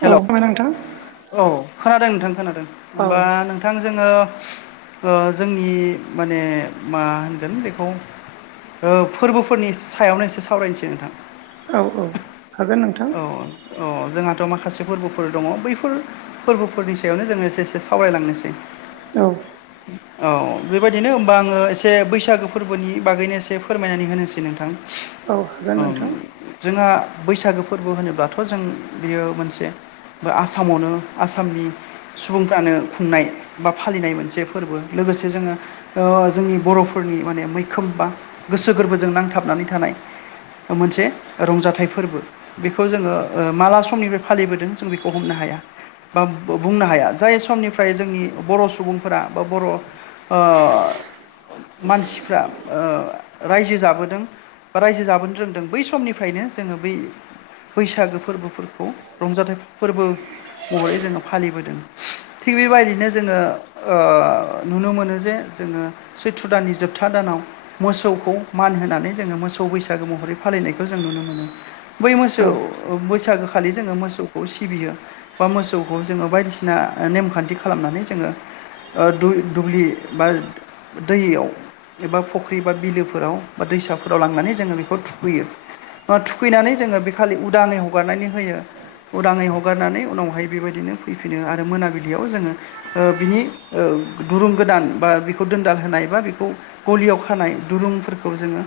हेल' औ मा नोथां? औ खोनादों नोंथां खोनादों औ होमबा नोंथ थां जोङो ओ जोंनि माने मा होनगोन बेखौ ओ फोरबोफोरनि सायावनो एसे सावरायनोसै नोंथां औ औ हागोन नोंथां। अ जोंहा माखासे फोरबोफोर दङ बैफोर फोरबोफोरनि सायावनो जोङो एसे एसे सावरायलांनोसै औ। [unintelligible] औ बेबायदिनो होमबा आङो एसे बैसागो फोरबोनि बागैनो एसे फोरमायनानै होनोसै नोंथां औ हागोन ओम नोंथां जोंहा बैसागो फोरबो होनोब्लाथ' जों बेयो मोनसे आसामावनो आसामनि सुबुंफ्रानो खुंनाय बा फालिनाय मोनसे फोरबो लोगोसे जोङो ओ जोंनि बर'फोरनि माने मैखोम बा गोसो गोरबोजों नांथाबनानै थानाय ओ मोनसे रंजाथाइ फोरबो बेखौ जोङो ओ माला स समनिफ्राय फालिबोदों जों बेखौ हमनो हाया बा बुंनो हाया जाय समनिफ्राय जोंनि बर' सुबुंफोरा बा बर' ओ मानसिफ्रा ओ रायजो जाबोदों बा रायजो जाबोनो रोंदों बै समनिफ्रायनो जोङो बै बैसागो फोरबो खौ रंजाथाइ फोरबो महरै जोङो फालिबोदों। थिग बेबायदिनो जोङो ओ नुनो मोनो जे जोङो सैथ्र दाननि जोबथा दानाव मोसौखौ मान होनानै जोङो मोसौ बैसागो महरै फालिनायखौ जों नुनो मोनो बै मोसौ औ बैसागोखालि जोङो मोसौखौ सिबियो बा मोसौखौ जोङो बायदिसिना नेमखान्थि खालामनानै जोङो ओ दु-दुब्लि बा दैयाव एबा फख्रि बा बिलोफोराव बा दैसाफोराव लांनानै जोङो बेखौ थुखैयो ओ थुखैनानै जोङो बे खालि उदाङै हगारनायनि होयो उदाङै हगारनानै उनावहाय बेबायदिनो फैफिनो आरो मोनाबिलियाव जोङो ओ बिनि ओ दुरुं गोदान बा बिखौ दोनदाल होनाय बा बेखौ गलियाव खानाय दुरुंफोरखौ जोङो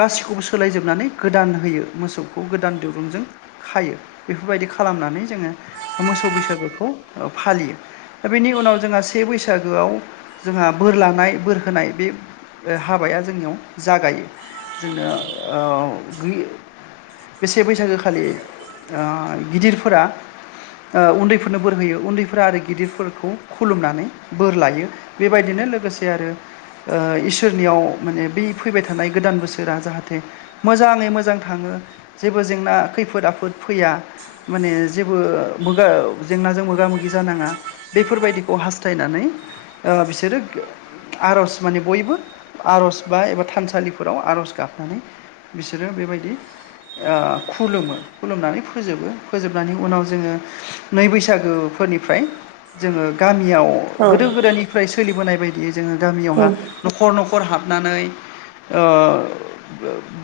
गासिखौबो सोलायजोबनानै गोदान होयो मोसौखौ गोदान दिरुंजों खायो बेफोरबायदि खालामनानै जोङो मोसौ बैसागोखौ फालियो दा बेनि उनाव जोंहा से बैसागोआव जोंहा बोर लानाय बोर होनाय बे ओ हाबाया जोंनियाव जागायो जोंनो ओ बि बे से बैसागो खालि ओ गिदिरफोरा ओ उन्दैफोरनो बोर होयो उन्दैफोरा आरो गिदिरफोरखौ खुलुमनानै बोर लायो। बेबायदिनो लोगोसे आरो ओ इसोरनियाव माने बै फैबाय थानाय गोदान बोसोरा जाहाथे मोजाङै मोजां थाङो जेबो जेंना खैफोद आफोद फैया माने जेबो मोगा जेंनाजों मोगा मोगि जानाङा बेफोरबायदिखौ हास्थायनानै ओ बिसोरो आर'ज माने बयबो आर'ज बा एबा थानसालिफोराव आर'ज गाबनानै बिसोरो बेबायदि ओ खुलुमो खुलुमनानै फोजोबो फोजोबनानै उनाव जोङो नै बैसागोफोरनिफ्राय जोङो गामियाव औ गोदो गोदायनिफ्राय सोलिबोनाय बायदियै जोङो गामियावहा औ न'खर न'खर हाबनानै ओ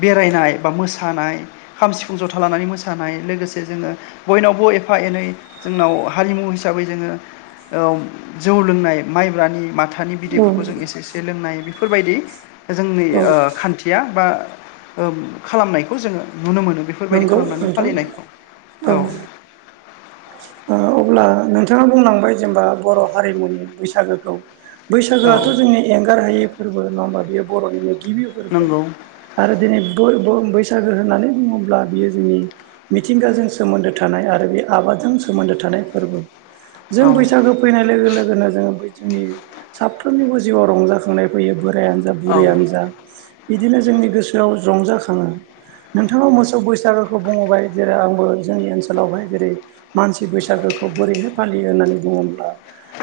बेरायनाय बा मोसानाय खाम सिफुं जथा लानानै मोस सानाय लोगोसे जोङो बयनावबो एफा एनै जोंनाव हारिमु हिसाबै जोङो औ जौ लोंनाय माइब्रानि माथानि बिदैफोरखौ जों औ एसे एसे जे लोंनाय बेफोरबायदि जोंनि ओ खान्थिया बा ओ खालामनायखौ जोङो नुनो मोनो बेफोरबायदि नंगौ खालामनानै नोंथां औ फालिनायखौ ओ औ अब्ला नोंथाङा बुंलांबाय जेनेबा बर' हारिमुनि बैसागोखौ बैसागोआथ' औ जोंनि एंगार हायै फोरबो नङा होमबा बेयो बर'निनो गिबि फोरबो नंगौ आरो दिनै बयबो बैसागो होननानै बुङोब्ला बियो जोंनि मिथिंगाजों सोमोन्दो थानाय आरो बे आबादजों सोमोन्दो थानाय फोरबो जों औ बैसागो फैनाय लोगो लोगोनो जोङो बै जोंनि साफ्रोमनिबो जिउआव रंजाखांनाय फैयो बोरायानो जा औ बुरैयानो जा बिदिनो जोंनि गोसोआव रंजाखाङो। नोंथाङा मोसौ बैसागोखौ बुंबाय जेला आंबो जोंनि ओनसोलावहाय जेरै मानसि बैसागो खौ बोरैहाय फालियो होननानै बुङोब्ला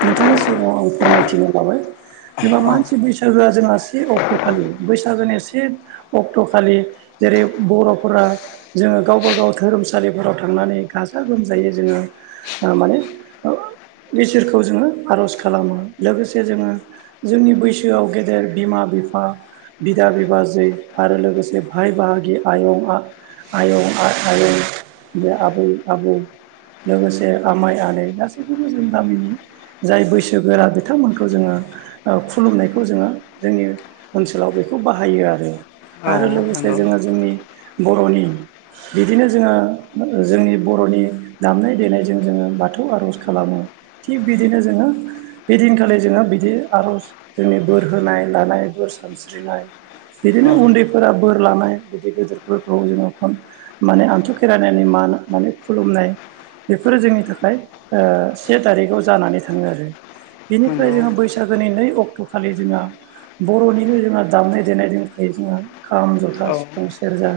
नोंथांनि सिगाङाव आं फोरमायथिनो लाबाय जेनबा औ मानसि बैसागोआ जोंहा से अक्ट'खालि बैसागोनि से अक्ट'खालि जेरै बर'फोरा जोङो गावबा गाव धोरोमसालिफोराव थांनानै गाजा गोमजायै जोङो ओ माने ओ इसोरखौ जोङो आर'ज खालामो लोगोसे जोङो जोंनि बैसोआव गेदेर बिमा बिफा बिदा बिबाजै आरो लोगोसे भाय बाहागि आयं आ आयं आं आयं बे आबै आबौ लोगोसे आमाय आनै गासैखौबो जों गामिनि जाय बैसोगोरा बिथांमोनखौ जोङो ओ खुलुमनायखौ जोङो जोंनि ओनसोलाव बेखौ बाहायो आरो औ आरो लोगोसे नंगौ जोङो जोंनि बर'नि बिदिनो जोङो जोंनि बर'नि दामनाय देनायजों जोङो बाथौ आर'ज खालामो थिग बिदिनो जोङो बे दिनखालि जोङो बिदि आर'ज जोंनि बोर होनाय लानाय बोर सानस्रिनाय बिदिनो औ उन्दैफोरा बोर लानाय गिदिर गिदिरफोरखौ जोङो खन माने आन्थु खेरायनि मान माने खुलुमनाय फोरो जोंनि थाखाय ओ से थारिखाव जानानै थाङो आरो बेनिफ्राय नंगौ जोङो बैसाग बैसागोनि नै अक्ट'खालि जोंहा बर'निनो जोंहा दामनाय देनाय दंखायो जोंहा खाम जथा औ सिफुं सेरजा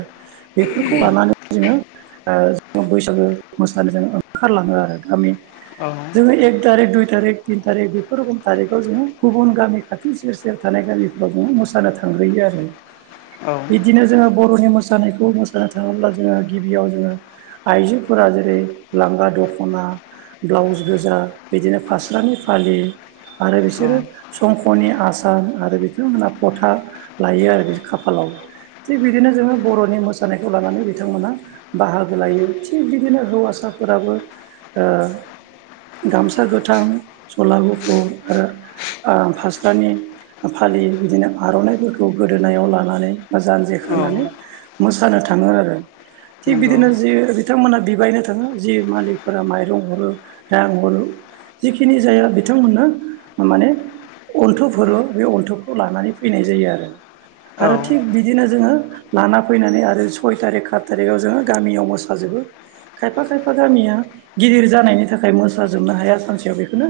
बेफोरखौ लानानै जोङो ओ ज' बैसागो मोसानो जों ओखारलाङो आरो गामि औ जोङो एक थारिख दुइ थारिख थिन थारिख बेफोर रखम थारिकाव जोङो गुबुन गामि खाथि सेर सेर थानाय गामिफ्राव जोङो मोसानो थांग्रोयो आरो [inaudible] बेदिनो जोङो बर'नि मोसानायखौ मोसानो थाङोब्ला जोङो गिबियाव जोङो आइजोफोरा जेरै लांगा दख'ना ब्लाउस गोजा बिदिनो फास्रानि फालि आरो बिसोरो संख'नि आसान आरो बिथांमोना फथा लायो आरो बे खाफालाव थिग बिदिनो जोङो बर'नि मोसानायखौ लानानै बिथांमोना बाहागो लायो थिग बिदिनो हौवासाफोराबो ओ गामसा गोथां सला गुफुर आरो ओ फास्रानि फालि बिदिनो आर'नाइफोरखौ गोदोनायाव लानानै जान्जि औ खानानै मोसानो थाङो आरो थिग नंगौ बिदिनो जि बिथांमोनहा बिबायनो थाङो जि मालिखफोरा माइरं हरो रां हरो जिखिनि जाया बिथांमोननो माने अन्थफ हरो बे अन्थखौ लानानै फैनाय जायो आरो औ आरो थिग बि बिदिनो जोङो लाना फैनानै आरो सय थारिख सात थारिखाव जोङो गामियाव मोसाजोबो खायफा खायफा गामिया गिदिर जानायनि थाखाय मोसाजोबनो हाया सानसेयाव बेखौनो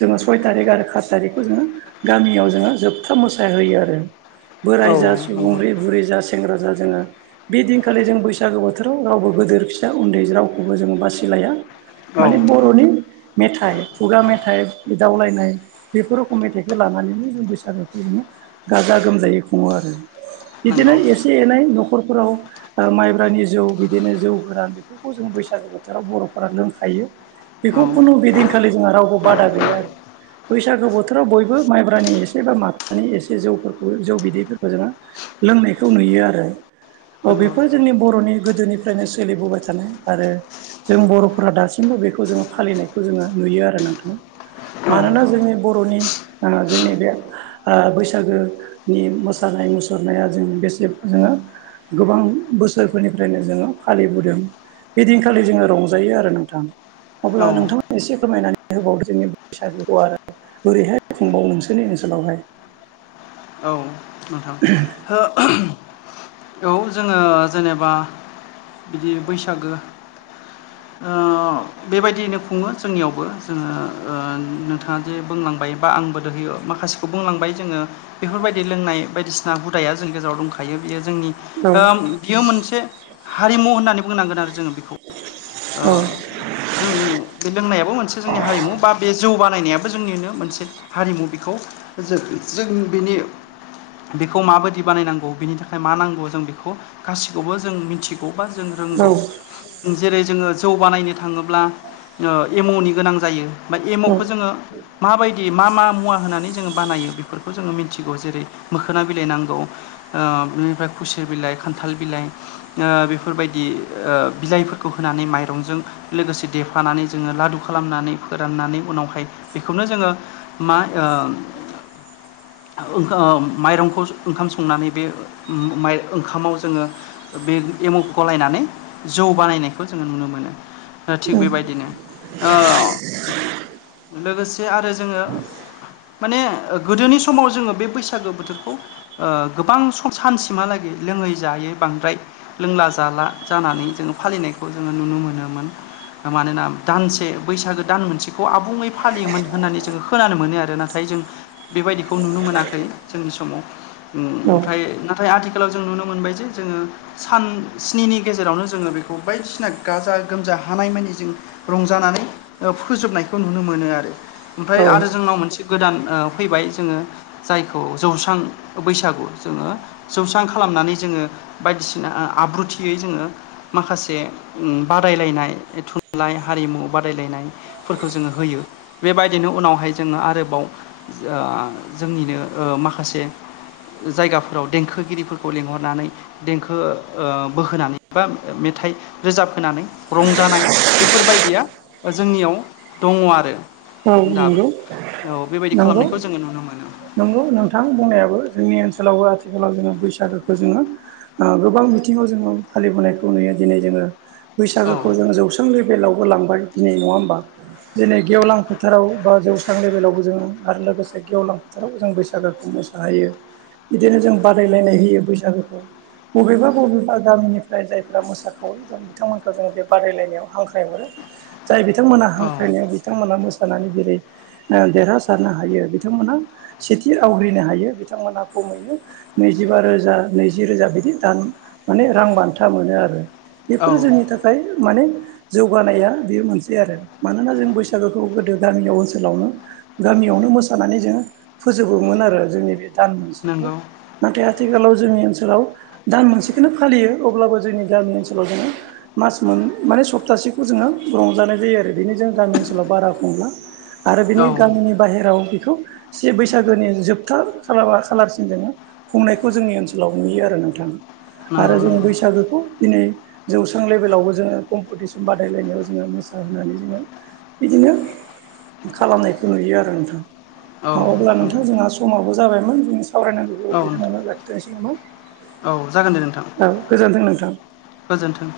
जोङो सय थारिख आरो खात थारिखखौ जोङो गामियाव जोङो जोबथा मोसाहोयो आरो औ बोराय जा सुबुं नंगौ बुरै जास सेंग्रा जा जोङो बे दिनखालि जों बैसागो बोथोराव रावबो गोदोर फिसा उन्दै राव खौबो जोंङो बासिलाया औ माने बर'नि मेथाइ खुगा मेथाइ एदावलायनाइ बेफोर रखम मेथाइखौ लानानैनो जों बैसागोखौ जोङो गाजा गोमजायै खुङो आरो बिदिनो नंगौ एसे एनै नखरफोराव माइब्रानि जौ बिदिनो जौ गोरान बेफोरखौ जों बै सागु बोथोराव बरफोरा लोंखायो औ बेखौ खुनु बेदिनखालि जोंहा रावबो बादा गैया आरो बैसागो बोथोराव बयबो माइब्रानि एसे माथानि एसे जौफोरखौ जौ बिदैफोरखौ जोङो लोंनायखौ नुयो आरो औ नंगौ बेफोर जोंनि बरनि गोदोनिफ्रायनो सोलिबोबाय थानाय आरो जों बर'फोरा दासिमबो बेखौ जोङो फालिनायखौ जोङो नुयो आरो नोंथां मानोना जोंनि बर'नि ओ जोंनि बे ओ बैसागोनि मोसानाय मुसुरनाया जों बेसे जोङो गोबां बोसोरफोरनिफ्रायनो जोङो फालिबोदों बेदि खालि जोङो रंजायो आरो नोंथां अब्ला औ औ नोंथां एसे फोरमायनानै होबावो जोंनि बैसागोखौ आरो बोरैहाय खुंबावो नोंसोरनि ओनसोलावहाय औ नोंथां औ जोङो जेनेबा बिदि बैसागो ओ बेबायदियैनो खुङो जोंनियावबो जोङो ओ नोंथाङा जे बुंलांबाय बा आंबो दोहयो माखासेखौ बुंलांबाय जोङो बेफोरबायदि लोंनाय बायदिसिना हुदाया जोंनि गेजेराव दंखायो बियो जोंनि औ ओम बियो मोनसे हारिमु होननानै बुंनांगोन आरो जोङो बेखौ ओ औ जों बे लोंनायाबो मोनसे जोंनि हारिमु बा बे जौ बानायनायाबो जोंनिनो मोनसे हारिमु बेखौ जो जों बेनि बेखौ माबायदि बानायनांगौ बिनि थाखाय मा नांगौ जों बेखौ गासिखौबो जों मिथि बबा जों औ रोंगौ जेरै जोङो जौ बानायनो थाङोब्ला ओ एमनि गोनां जायो बा एमखौ जोङो माबायदि मा मा मुवा होननानै जोङो बानायो बेफोरखौ जोङो मिथिगौ जेरै मोखोना बिलाइ नांगौ ओ बिनिफ्राय खुसेर बिलाइ खान्थाल बिलाइ ओ बेफोरबायदि ओ बिलाइफोर खौ होनानै माइरंजों लोगोसे देफानानै जोङो लादु खालामनानै फोराननानै उनावहाय बेखौनो जोङो मा ओ ओम माइरंखौ ओंखाम संनानै बे माइ ओंखामाव जोङो बे एमु गलायनानै जौ बानायनाय खौ जोङो नुनो मोनो ओ थिग बेबायदिनो ओ लोगोसे आरो जोङो माने ओ गोदोनि समाव जोङो बे बैसागो बोथोरखौ गोबां सानसिमहालागै लोङै जायै बांद्राय लोंला जाला जानानै जोङो फालिनायखौ जोङो नुनो मोन्दोंमोन मानोना दानसे बैसागो दान मोनसेखौ आबुङै फालियोमोन होननानै जोङो खोनानो मोनो आरो ना नाथाय जों बेबायदिखौ नुनो मोनाखै जोंनि समाव उम ओमफ्राय नाथाय आथिखालाव जों नुनो मोनबाय जे जोङो सान स्निनि गेजेरावनो जोङो बेखौ बायदिसिना गाजा गोमजा हानाय मानि जों रंजानानै ओ फोजोबनायखौ नुनो मोनो आरो ओमफ्राय औ आरो औ जोंनाव मोनसे गोदान ओ फैबाय जोङो जायखौ जौस्रां बैसागु जोङो जौस्रां खालामनानै जोङो बायदिसिना आब्रुथियै जोङो माखासे जे बादायलायनाय थुनलाइ हारिमु बादायलायनाय फोरखौ जोङो होयो बेबायदिनो उनावहाय जोङो आरोबाव जा जोंनिनो ओ माखासे जायगाफोराव देंखोगिरिफोरखौ लिंहरनानै देंखो ओ बोहोनानै बा मेथाइ रोजाब होनानै रंजानाय बेफोरबायदिया जोंनियाव दङ आरो दाबो नंगौ औ बेबायदि नंगौ खालामनायखौ जोङो नुनो मोनो नंगौ नोंथां बुंनायाबो जोंनि ओनसोलावबो आथिखालाव जोङो बैसागोखौ ओ गोबां बिथिङाव जोङो फालिबोनायखौ नुयो दिनै जोङो औ बैसागोखौ जोंङो जौस्रां लेभेलावबो लांबाय दिनै नङा होमबा दिनै गेवलां फोथाराव बा जौस्रां लेभेलावबो जोङो आरो लोगोसे गेवलां फोथाराव जों बैसागोखौ मोसाहोयो बिदिनो जों बादायलायनाय होयो बैसागोखौ बबेबा बबेबा गामिनिफ्राय जायफ्रा मोसाखावरि दं बिथांमोनखौ जोङो बे बादायलायनायाव हांख्राय हरो जाय बिथांमोनहा औ हांख्रायनाया बिथांमोना मोसा सानानै जेरै देरहासारनो हायो बिथांमोना सेथि आवग्रिनो हायो बिथांमोनहा खमैनो नैजिबा रोजा नैजि रोजा बिदि दान माने रां बान्था मोनो आरो बेफोरो औ जोंनि थाखाय माने जौगानाया बेयो मोनसे आरो मानोना जों बैसागोखौ दो गामियाव ओनसोलावनो गामियावनो मोसानानै जोङो फोजोबोमोन आरो जोंनि बे दान मोनसेखौ नंगौ नाथाय आथिखालाव जोंनि ओनसोलाव दान मोनसेखोनो फालियो अब्लाबो जोंनि गामि ओनसोलाव जोङो मास मोन माने सप्तासेखौ जोङो रंजानाय जायो आरो बेनो जों गामि ओनसोलाव बारा आरो औ बिनि गामिनि बाहेराव बेखौ से बैसागोनि जोबथा खारा खालारसिन जोङो खुंनायखौ जोंनि ओनसोलाव नुयो आरो नोंथां नंगौ आरो जों नंगौ बैसागोखौ दिनै जौस्रां लेभेलावबो जोङो कम्पिटिसन बादायलायनायाव जोङो मोसाहोनानै जोङो बिदिनो खालामनायखौ नुयो आरो नोंथां औ अब्ला नंगौ नोंथां जोंहा समाबो जाबायमोन जों सावरायनांगौखौ औ बिखिनियावनो लाखिथनोसै नामा औ जागोन दे नोंथां औ गोजोनथों नोंथां गोजोन्थों